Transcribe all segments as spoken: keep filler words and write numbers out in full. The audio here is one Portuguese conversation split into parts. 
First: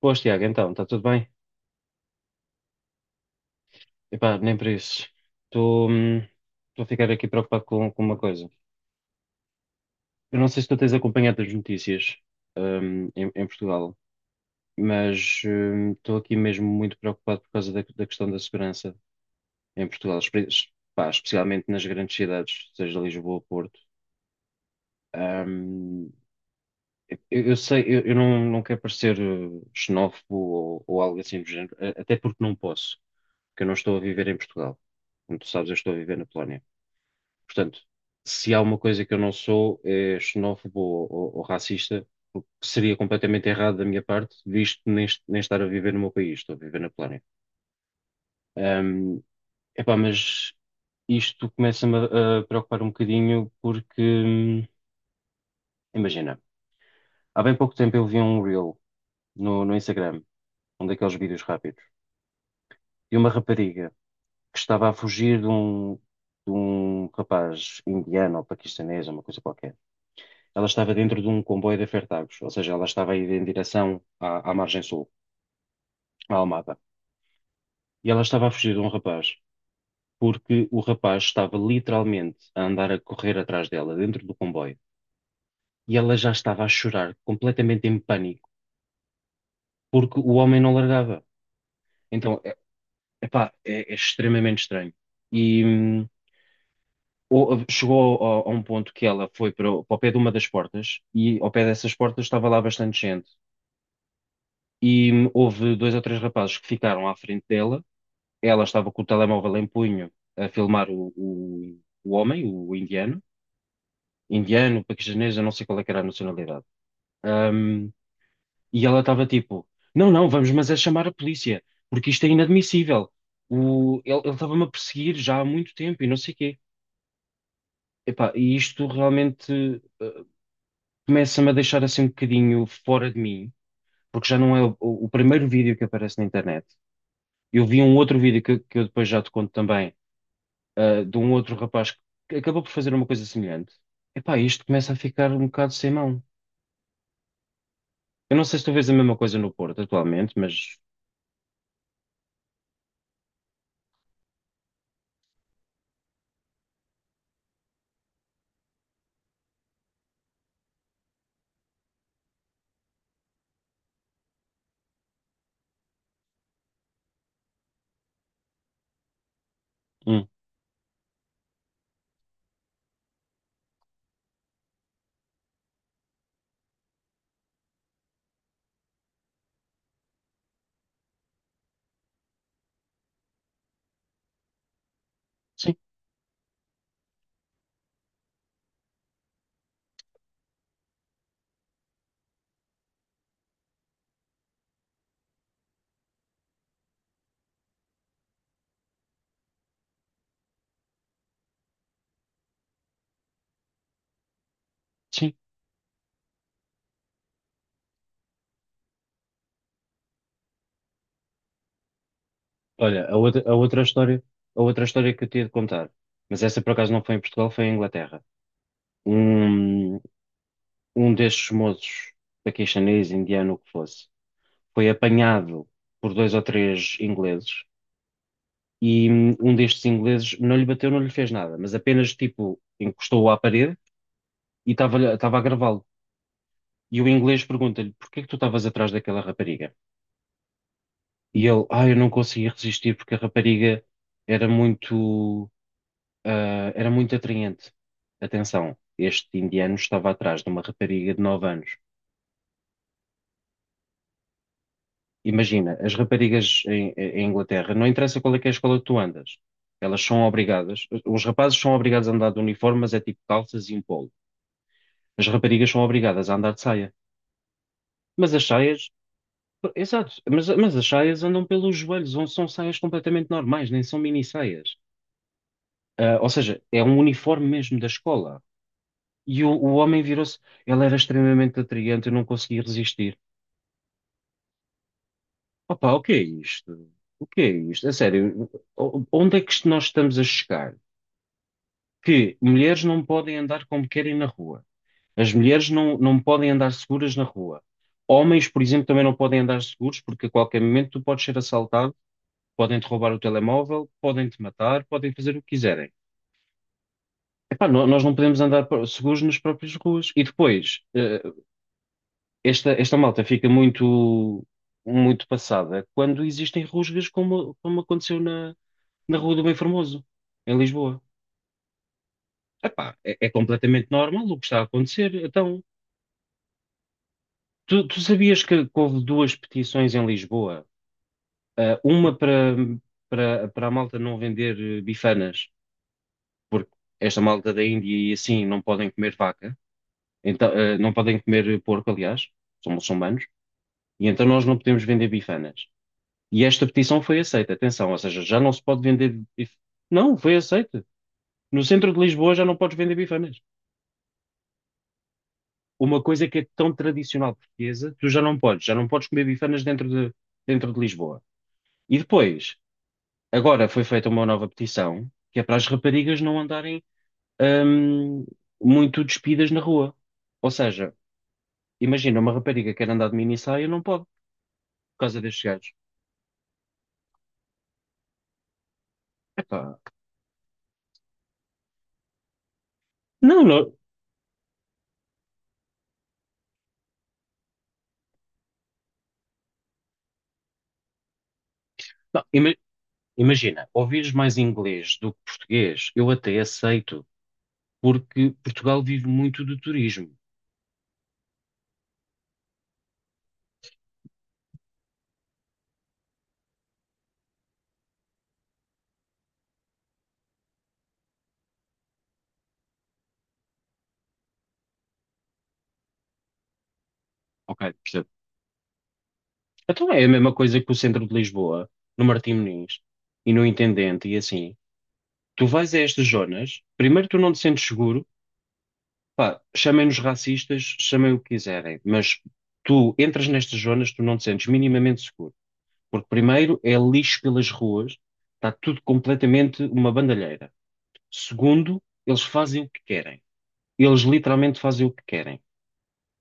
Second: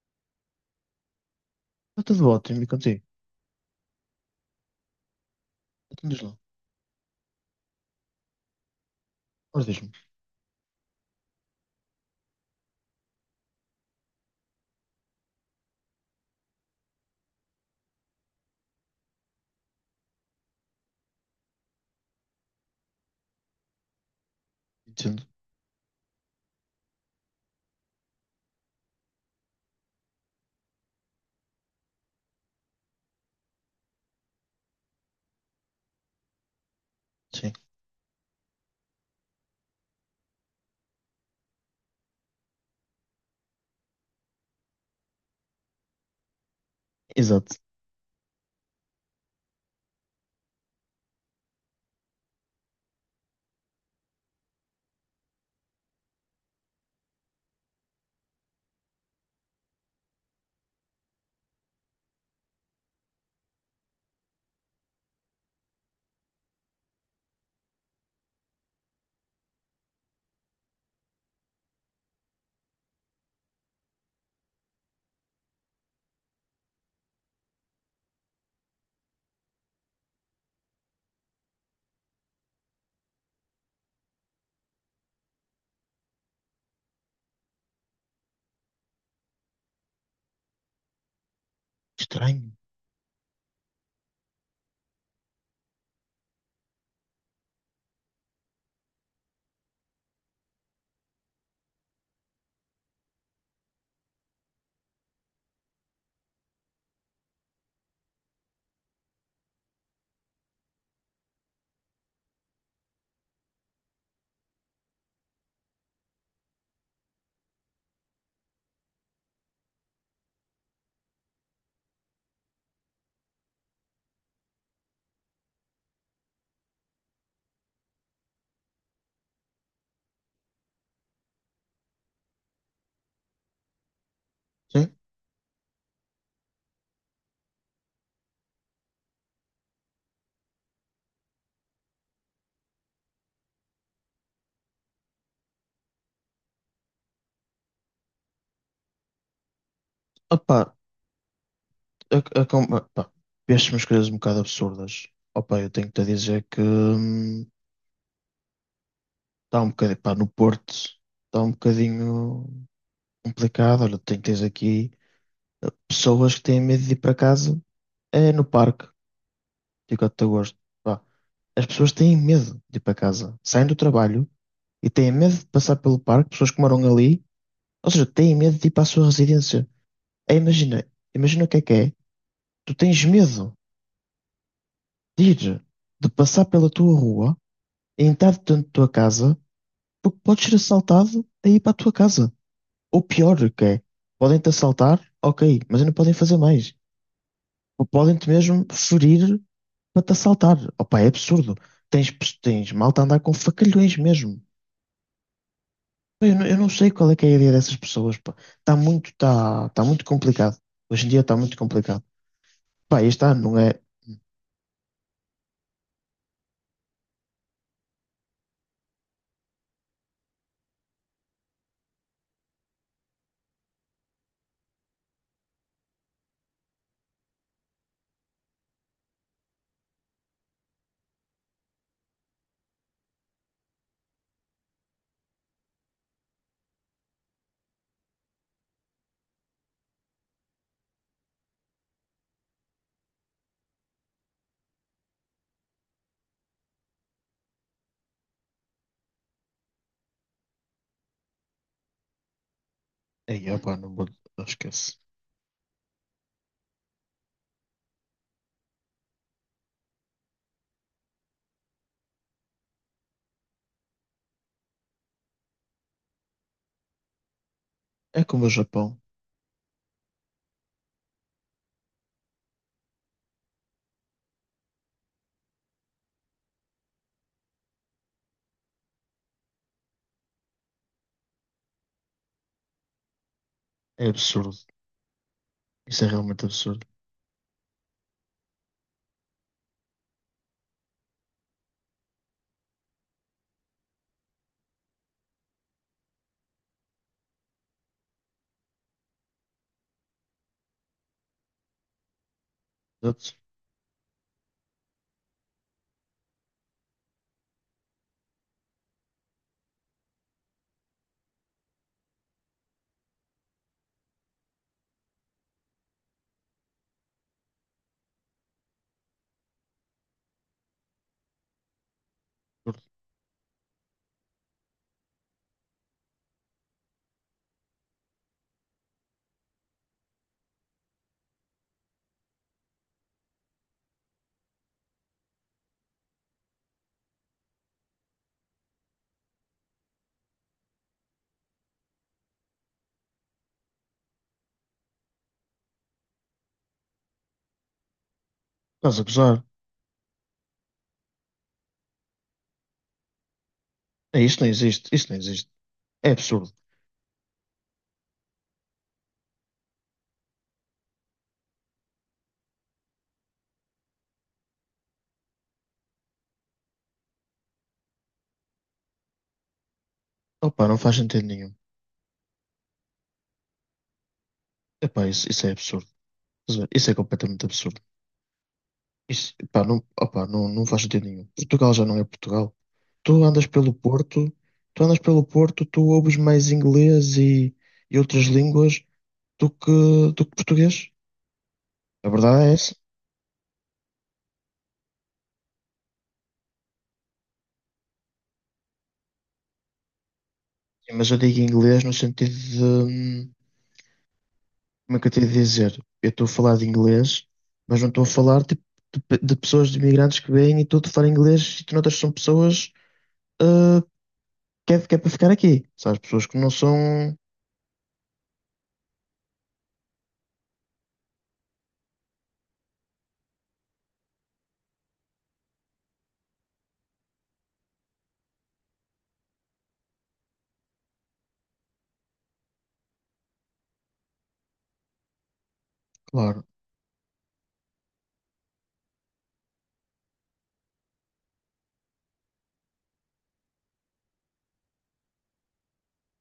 Boas, Tiago, então, está tudo bem? Está tudo ótimo, e contigo? Epá, nem por isso. Estou Então hum, diz lá. estou a ficar aqui preocupado com, com uma coisa. Ora, diz-me. Eu não sei se tu tens acompanhado as notícias hum, em, em Portugal, mas hum, estou aqui mesmo muito preocupado por causa da, da questão da segurança em Portugal, espe- es- pá, especialmente nas grandes cidades, seja Lisboa ou Porto. Entendo. Hum, eu, eu sei, eu, eu não, não quero parecer eh, xenófobo ou, ou algo assim do género, a- até porque não posso, porque eu não estou a viver em Portugal. Como tu sabes, eu estou a viver na Polónia. Sim. Portanto, se há uma coisa que eu não sou, é xenófobo ou, ou- ou racista, o que seria completamente errado da minha parte, visto nem, est- nem estar a viver no meu país, estou a viver na Polónia. Exato. Ahm, Epá, mas isto começa-me a, a preocupar um bocadinho porque, hum, imagina, há bem pouco tempo eu vi um reel no, no Instagram, um daqueles vídeos rápidos, de uma rapariga que estava a fugir de um, de um rapaz indiano ou paquistanês, uma coisa qualquer. Ela estava dentro de um comboio de afetados, ou seja, ela estava a ir em direção à, à margem sul, à Almada. E ela estava a fugir de um rapaz, porque o rapaz estava literalmente a andar a correr atrás dela, dentro do comboio. E ela já estava a chorar, completamente em pânico, porque o homem não largava. Então, Estranho. é, epá, é, é extremamente estranho. E hum, ou- Chegou a, a um ponto que ela foi para, o para o pé de uma das portas, e ao pé dessas portas estava lá bastante gente. E hum, houve dois ou três rapazes que ficaram à frente dela. Ela estava com o telemóvel em punho a filmar o, o, o homem, o indiano, indiano, paquistanês, eu não sei qual é que era a nacionalidade. Ahm, e ela estava tipo, não, não, vamos, mas é chamar a polícia, porque isto é inadmissível. O, ele ele estava-me a perseguir já há muito tempo e não sei o quê. Epá, e isto realmente, eh, começa-me a deixar assim um bocadinho fora de mim, porque já não é o, Sim. o primeiro vídeo que aparece na internet. Eu vi um outro vídeo que, que eu depois já te conto também, ah, de um outro rapaz que acabou por fazer uma coisa semelhante. Epá, isto começa a ficar um bocado sem mão. Eu não sei se tu vês a mesma coisa no Porto atualmente, Opa, mas a, a, com- opa, vieste umas coisas um bocado absurdas. Opa, eu tenho que te dizer que hum, está um bocadinho, pá, no Porto está um bocadinho complicado. Olha, tem, tens aqui pessoas que têm medo de ir para casa, é no parque, digo até hum, gosto. Pá, as pessoas têm medo de ir para casa, saem do trabalho e têm medo de passar pelo parque, pessoas que moram ali, ou seja, têm medo de ir para a sua residência. É, imagina, imagina o que é que é. Tu tens medo de ir, sim, de passar pela tua rua, e entrar dentro da tua casa, porque podes ser assaltado a ir para a tua casa. Ou pior que é, podem-te assaltar, ok, mas não podem fazer mais. Ou podem-te mesmo ferir para te assaltar. Opa, é absurdo. Tens, pes- tens malta a andar com facalhões mesmo. sim. Pá, eu não, eu não sei qual é que é a ideia dessas pessoas, pá. Está muito, está está muito complicado. Hoje em dia está muito complicado. Pá, Olha, a este outra, ano a não é. outra história, a outra história que eu tinha de contar, mas essa por acaso não foi em Portugal, foi em Inglaterra. Um, um destes moços, paquistanês, indiano, o que fosse, foi apanhado por dois ou três ingleses e hum, um destes ingleses não lhe bateu, não lhe fez nada, mas apenas tipo encostou-o à parede e estava-lhe- estava a gravá-lo. E o inglês pergunta-lhe: "Porquê que tu estavas atrás daquela rapariga?" E ele: "Ah, eu não conseguia resistir porque a rapariga era muito, ah, era muito atraente." Atenção, este indiano estava atrás de uma rapariga de nove anos. Ei, opa, não vou. Esquece. Imagina, as raparigas em, em Inglaterra, não interessa qual é que é a escola que tu andas, elas são obrigadas, os rapazes são obrigados a andar de uniforme, mas é tipo calças e um polo. As raparigas são obrigadas a andar de saia. É Mas as como o saias Japão. Exato, mas, mas as saias andam pelos joelhos, ou são saias completamente normais, nem são mini saias. Ah, ou seja, é um uniforme mesmo da escola. E o, o homem virou-se, ele era extremamente atraente, eu não conseguia resistir. É absurdo. Opa, o Isso é que é realmente isto? absurdo. O que é isto? A sério, o- onde é que isto nós estamos a chegar? Que mulheres não podem andar como querem na rua. As mulheres não, não podem andar seguras na rua. Homens, por exemplo, também não podem andar seguros porque a qualquer momento tu podes ser assaltado. Podem-te roubar o Exato. telemóvel, podem-te matar, podem fazer o que quiserem. Epá, no- nós não podemos andar pro- seguros nas próprias ruas. E depois, eh, esta, esta malta fica muito, muito passada quando existem rusgas como, como aconteceu na, na Rua do Bem Formoso, em Lisboa. Absurdo. Epá, é, é completamente normal o que está a acontecer. Então, tu, tu sabias que houve duas petições em Lisboa? Ah, uma para, para, para a malta não vender eh, bifanas, porque esta malta da Índia e assim não podem comer vaca. Então, eh, não podem comer porco, aliás, são muçulmanos, e então nós não podemos vender bifanas. E esta petição foi aceita, atenção, ou seja, já não se pode Estás a vender gozar? bifanas. Não, foi aceita. No centro de Lisboa já não podes vender bifanas. É, isto não existe. Isto não existe. Uma É coisa que é absurdo. tão tradicional portuguesa, tu já não podes, já não podes comer bifanas dentro de, dentro de Lisboa. E depois, agora foi feita uma nova petição, que é para as raparigas não andarem hum, muito despidas na rua. Ou Opa, não seja, faz sentido nenhum. imagina, uma rapariga quer andar de mini saia, não pode, por Epá, causa isso, destes isso é gajos. absurdo. Estás a ver? Isso é completamente absurdo. Isso, epá, Epá, não, opa, não, não faz sentido nenhum. Portugal já não é Portugal. Tu não, andas não, pelo Porto, tu andas pelo Porto, tu ouves mais inglês e, e outras línguas do que, do que português. A não, verdade é ima- essa. imagina, ouvires mais inglês do que português, eu até aceito, porque Portugal vive muito do turismo, Sim, mas eu digo inglês no sentido. Como é que eu te ia dizer? Eu estou a falar de inglês, mas não estou a falar tipo, de, pe- de pessoas, de imigrantes que vêm e estou a falar inglês e tu notas que são pessoas ah, que, é, que é para ficar aqui. Sabes? Pessoas que não são. ok? Percebo. Então é a mesma coisa que o centro de Lisboa, no Martim Moniz e no Intendente, e assim, tu vais a estas zonas, primeiro tu não te sentes seguro, pá, chamem-nos racistas, chamem o que quiserem, mas tu entras nestas zonas, tu não te sentes minimamente seguro, porque Claro. primeiro é lixo pelas ruas, está tudo completamente uma bandalheira. Segundo, eles fazem o que querem. Eles literalmente fazem o que querem.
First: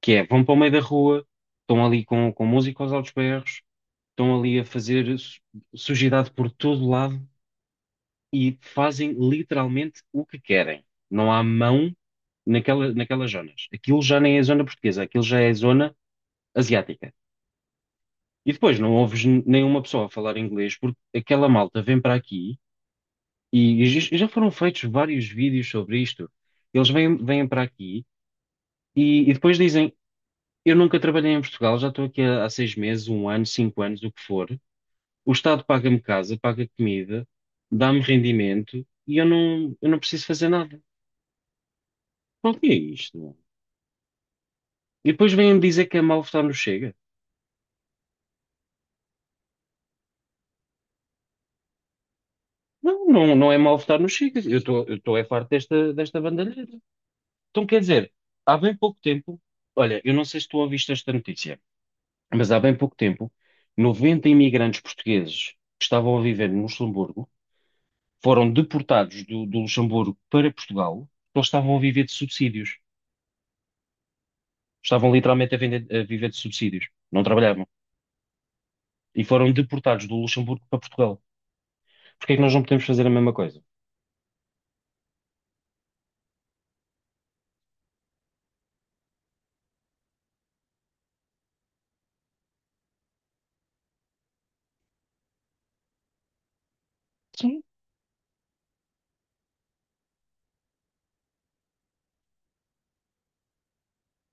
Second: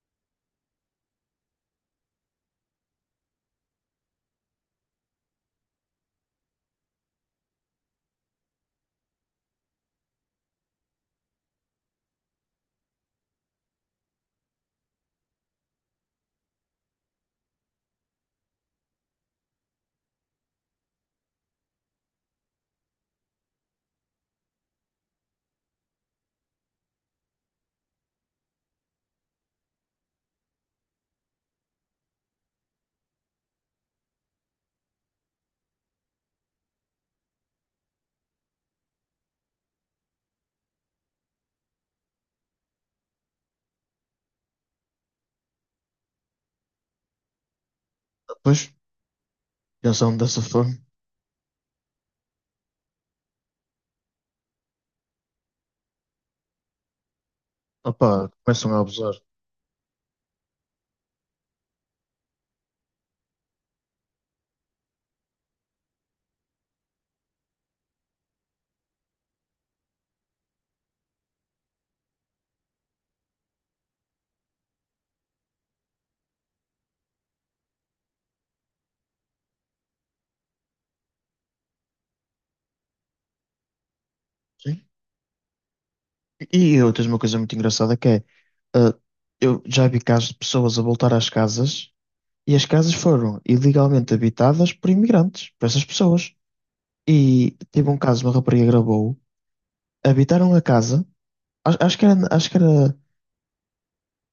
Que é, vão para o meio da rua, estão ali com, com música aos altos berros, estão ali a fazer su- sujidade por todo lado e fazem literalmente o que querem. Não há mão naquela, naquelas zonas. Aquilo já nem é zona portuguesa, aquilo já é zona asiática. E depois não ouves n- nenhuma pessoa a falar inglês porque aquela malta vem para aqui e, e já já foram feitos vários vídeos sobre isto. Eles vêm, vêm para aqui. E, e depois dizem: eu nunca trabalhei em Portugal, já estou aqui há, há seis meses, um ano, cinco anos, o que for. O Estado paga-me casa, paga comida, dá-me rendimento e eu não, eu não preciso fazer nada. Qual que é isto, meu? E depois vêm-me dizer que é mau votar no Chega. Depois pensam dessa forma. Não, não, não é mau votar no Chega. Eu estou, eu estou é farto desta, desta bandalheira. Então, quer dizer, Opa, há começam bem a pouco abusar. tempo, olha, eu não sei se tu ouviste esta notícia, mas há bem pouco tempo, noventa imigrantes portugueses que estavam a viver no Luxemburgo foram deportados do, do Luxemburgo para Portugal, porque eles estavam a viver de subsídios. Estavam literalmente a, vender- a viver de subsídios. Não trabalhavam. E foram deportados do Luxemburgo para Portugal. Porquê é que nós não podemos fazer a mesma coisa? Sim. E, e outras, uma coisa muito engraçada que é. ah, eu já vi casos de pessoas a voltar às casas e as casas foram ilegalmente habitadas por imigrantes, por essas pessoas. E Sim, teve um caso, uma rapariga gravou, habitaram a casa. Acho, acho que era, acho que era,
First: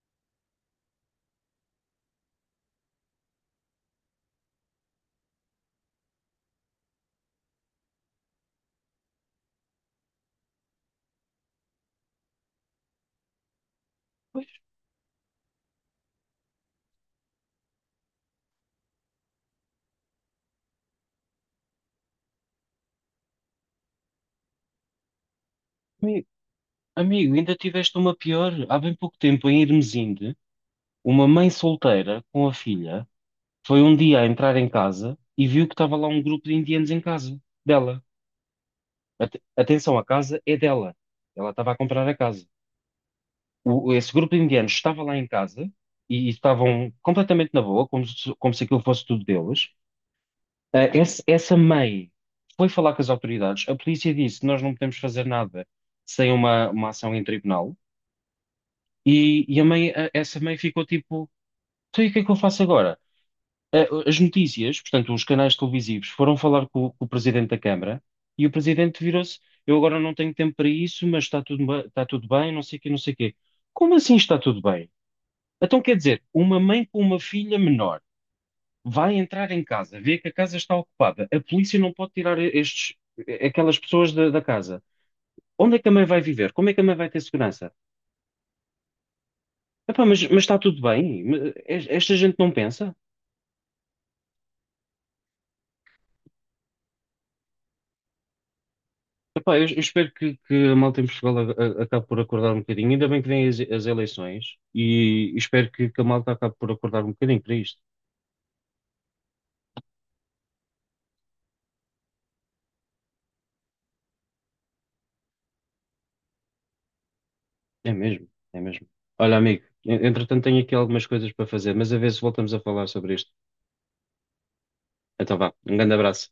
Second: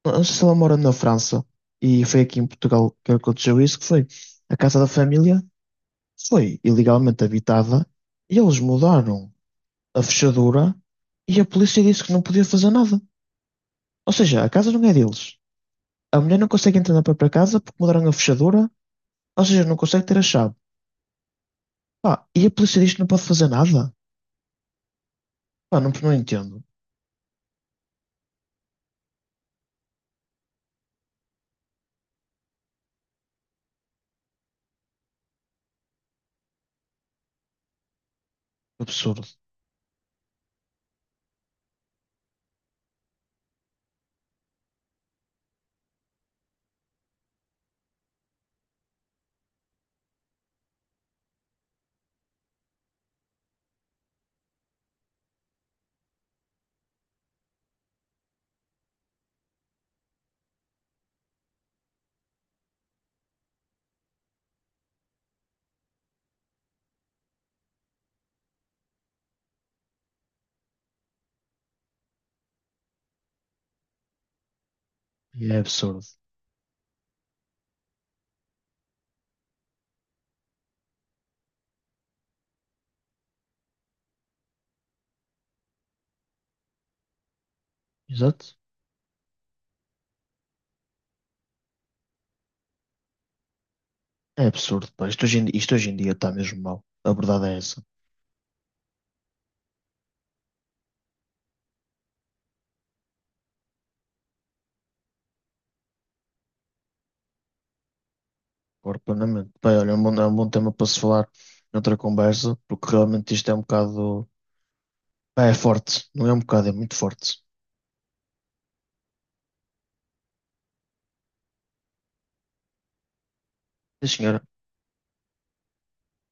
não sei se ela mora na França e foi aqui em Portugal que aconteceu isso, que foi a casa da família, foi ilegalmente habitada e eles mudaram a fechadura e a polícia disse que não podia fazer nada. Ou seja, pois, a casa não é deles. A mulher não consegue entrar na própria casa porque mudaram a fechadura, ou seja, não consegue ter a chave. Pá, e a polícia diz que não pode fazer nada? Pá, não, não amigo, entendo. amigo, ainda tiveste uma pior. Há bem pouco tempo, em Irmesinde, uma mãe solteira com a filha foi um dia a entrar em casa e viu que estava lá um grupo de indianos em casa dela. Absurdo. Ate- atenção, a casa é dela. Ela estava a comprar a casa. O- esse grupo de indianos estava lá em casa e, e estavam completamente na boa, como se, como se aquilo fosse tudo deles. Ah, esse- essa mãe foi falar com as autoridades. A polícia disse: "Nós não podemos fazer nada sem uma, uma ação em tribunal." E, e a mãe, a- essa mãe ficou tipo: "Então, e o que é que eu faço agora?" Ah, as notícias, portanto, os canais televisivos foram falar com, com o presidente da Câmara e o presidente virou-se: "Eu agora não tenho tempo para isso, mas está tudo, ba- está tudo bem, não sei o quê, não sei o quê." Como assim está tudo bem? E é Então quer absurdo. dizer, uma mãe com uma filha menor vai entrar em casa, vê que a casa está ocupada, a polícia não pode tirar estes, aquelas pessoas da, da casa. Onde é que a mãe vai viver? Como é que a mãe vai ter segurança? Exato. Epá, mas, mas está tudo bem? Mas es- esta gente não pensa? É absurdo, pá. Isto hoje em, isto hoje em dia está mesmo mal. A verdade é essa. Epá, eu, eu espero que, que a malta em Portugal a- a- acabe por acordar um bocadinho. Ainda bem que vêm as, as eleições e espero que, que a malta acabe por acordar um bocadinho para isto. Concordo plenamente. Bem, olha, é um bom, é um bom tema para se falar noutra conversa, porque realmente isto é um bocado. Pá, é forte, não é um bocado, é muito forte. É mesmo, é mesmo. Olha, amigo, en- entretanto tenho aqui algumas coisas para fazer, mas a ver se voltamos a falar sobre este. Sim, senhora. Então vá. Um grande abraço.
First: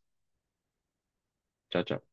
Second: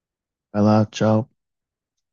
Vai lá, tchau. Tchau, tchau.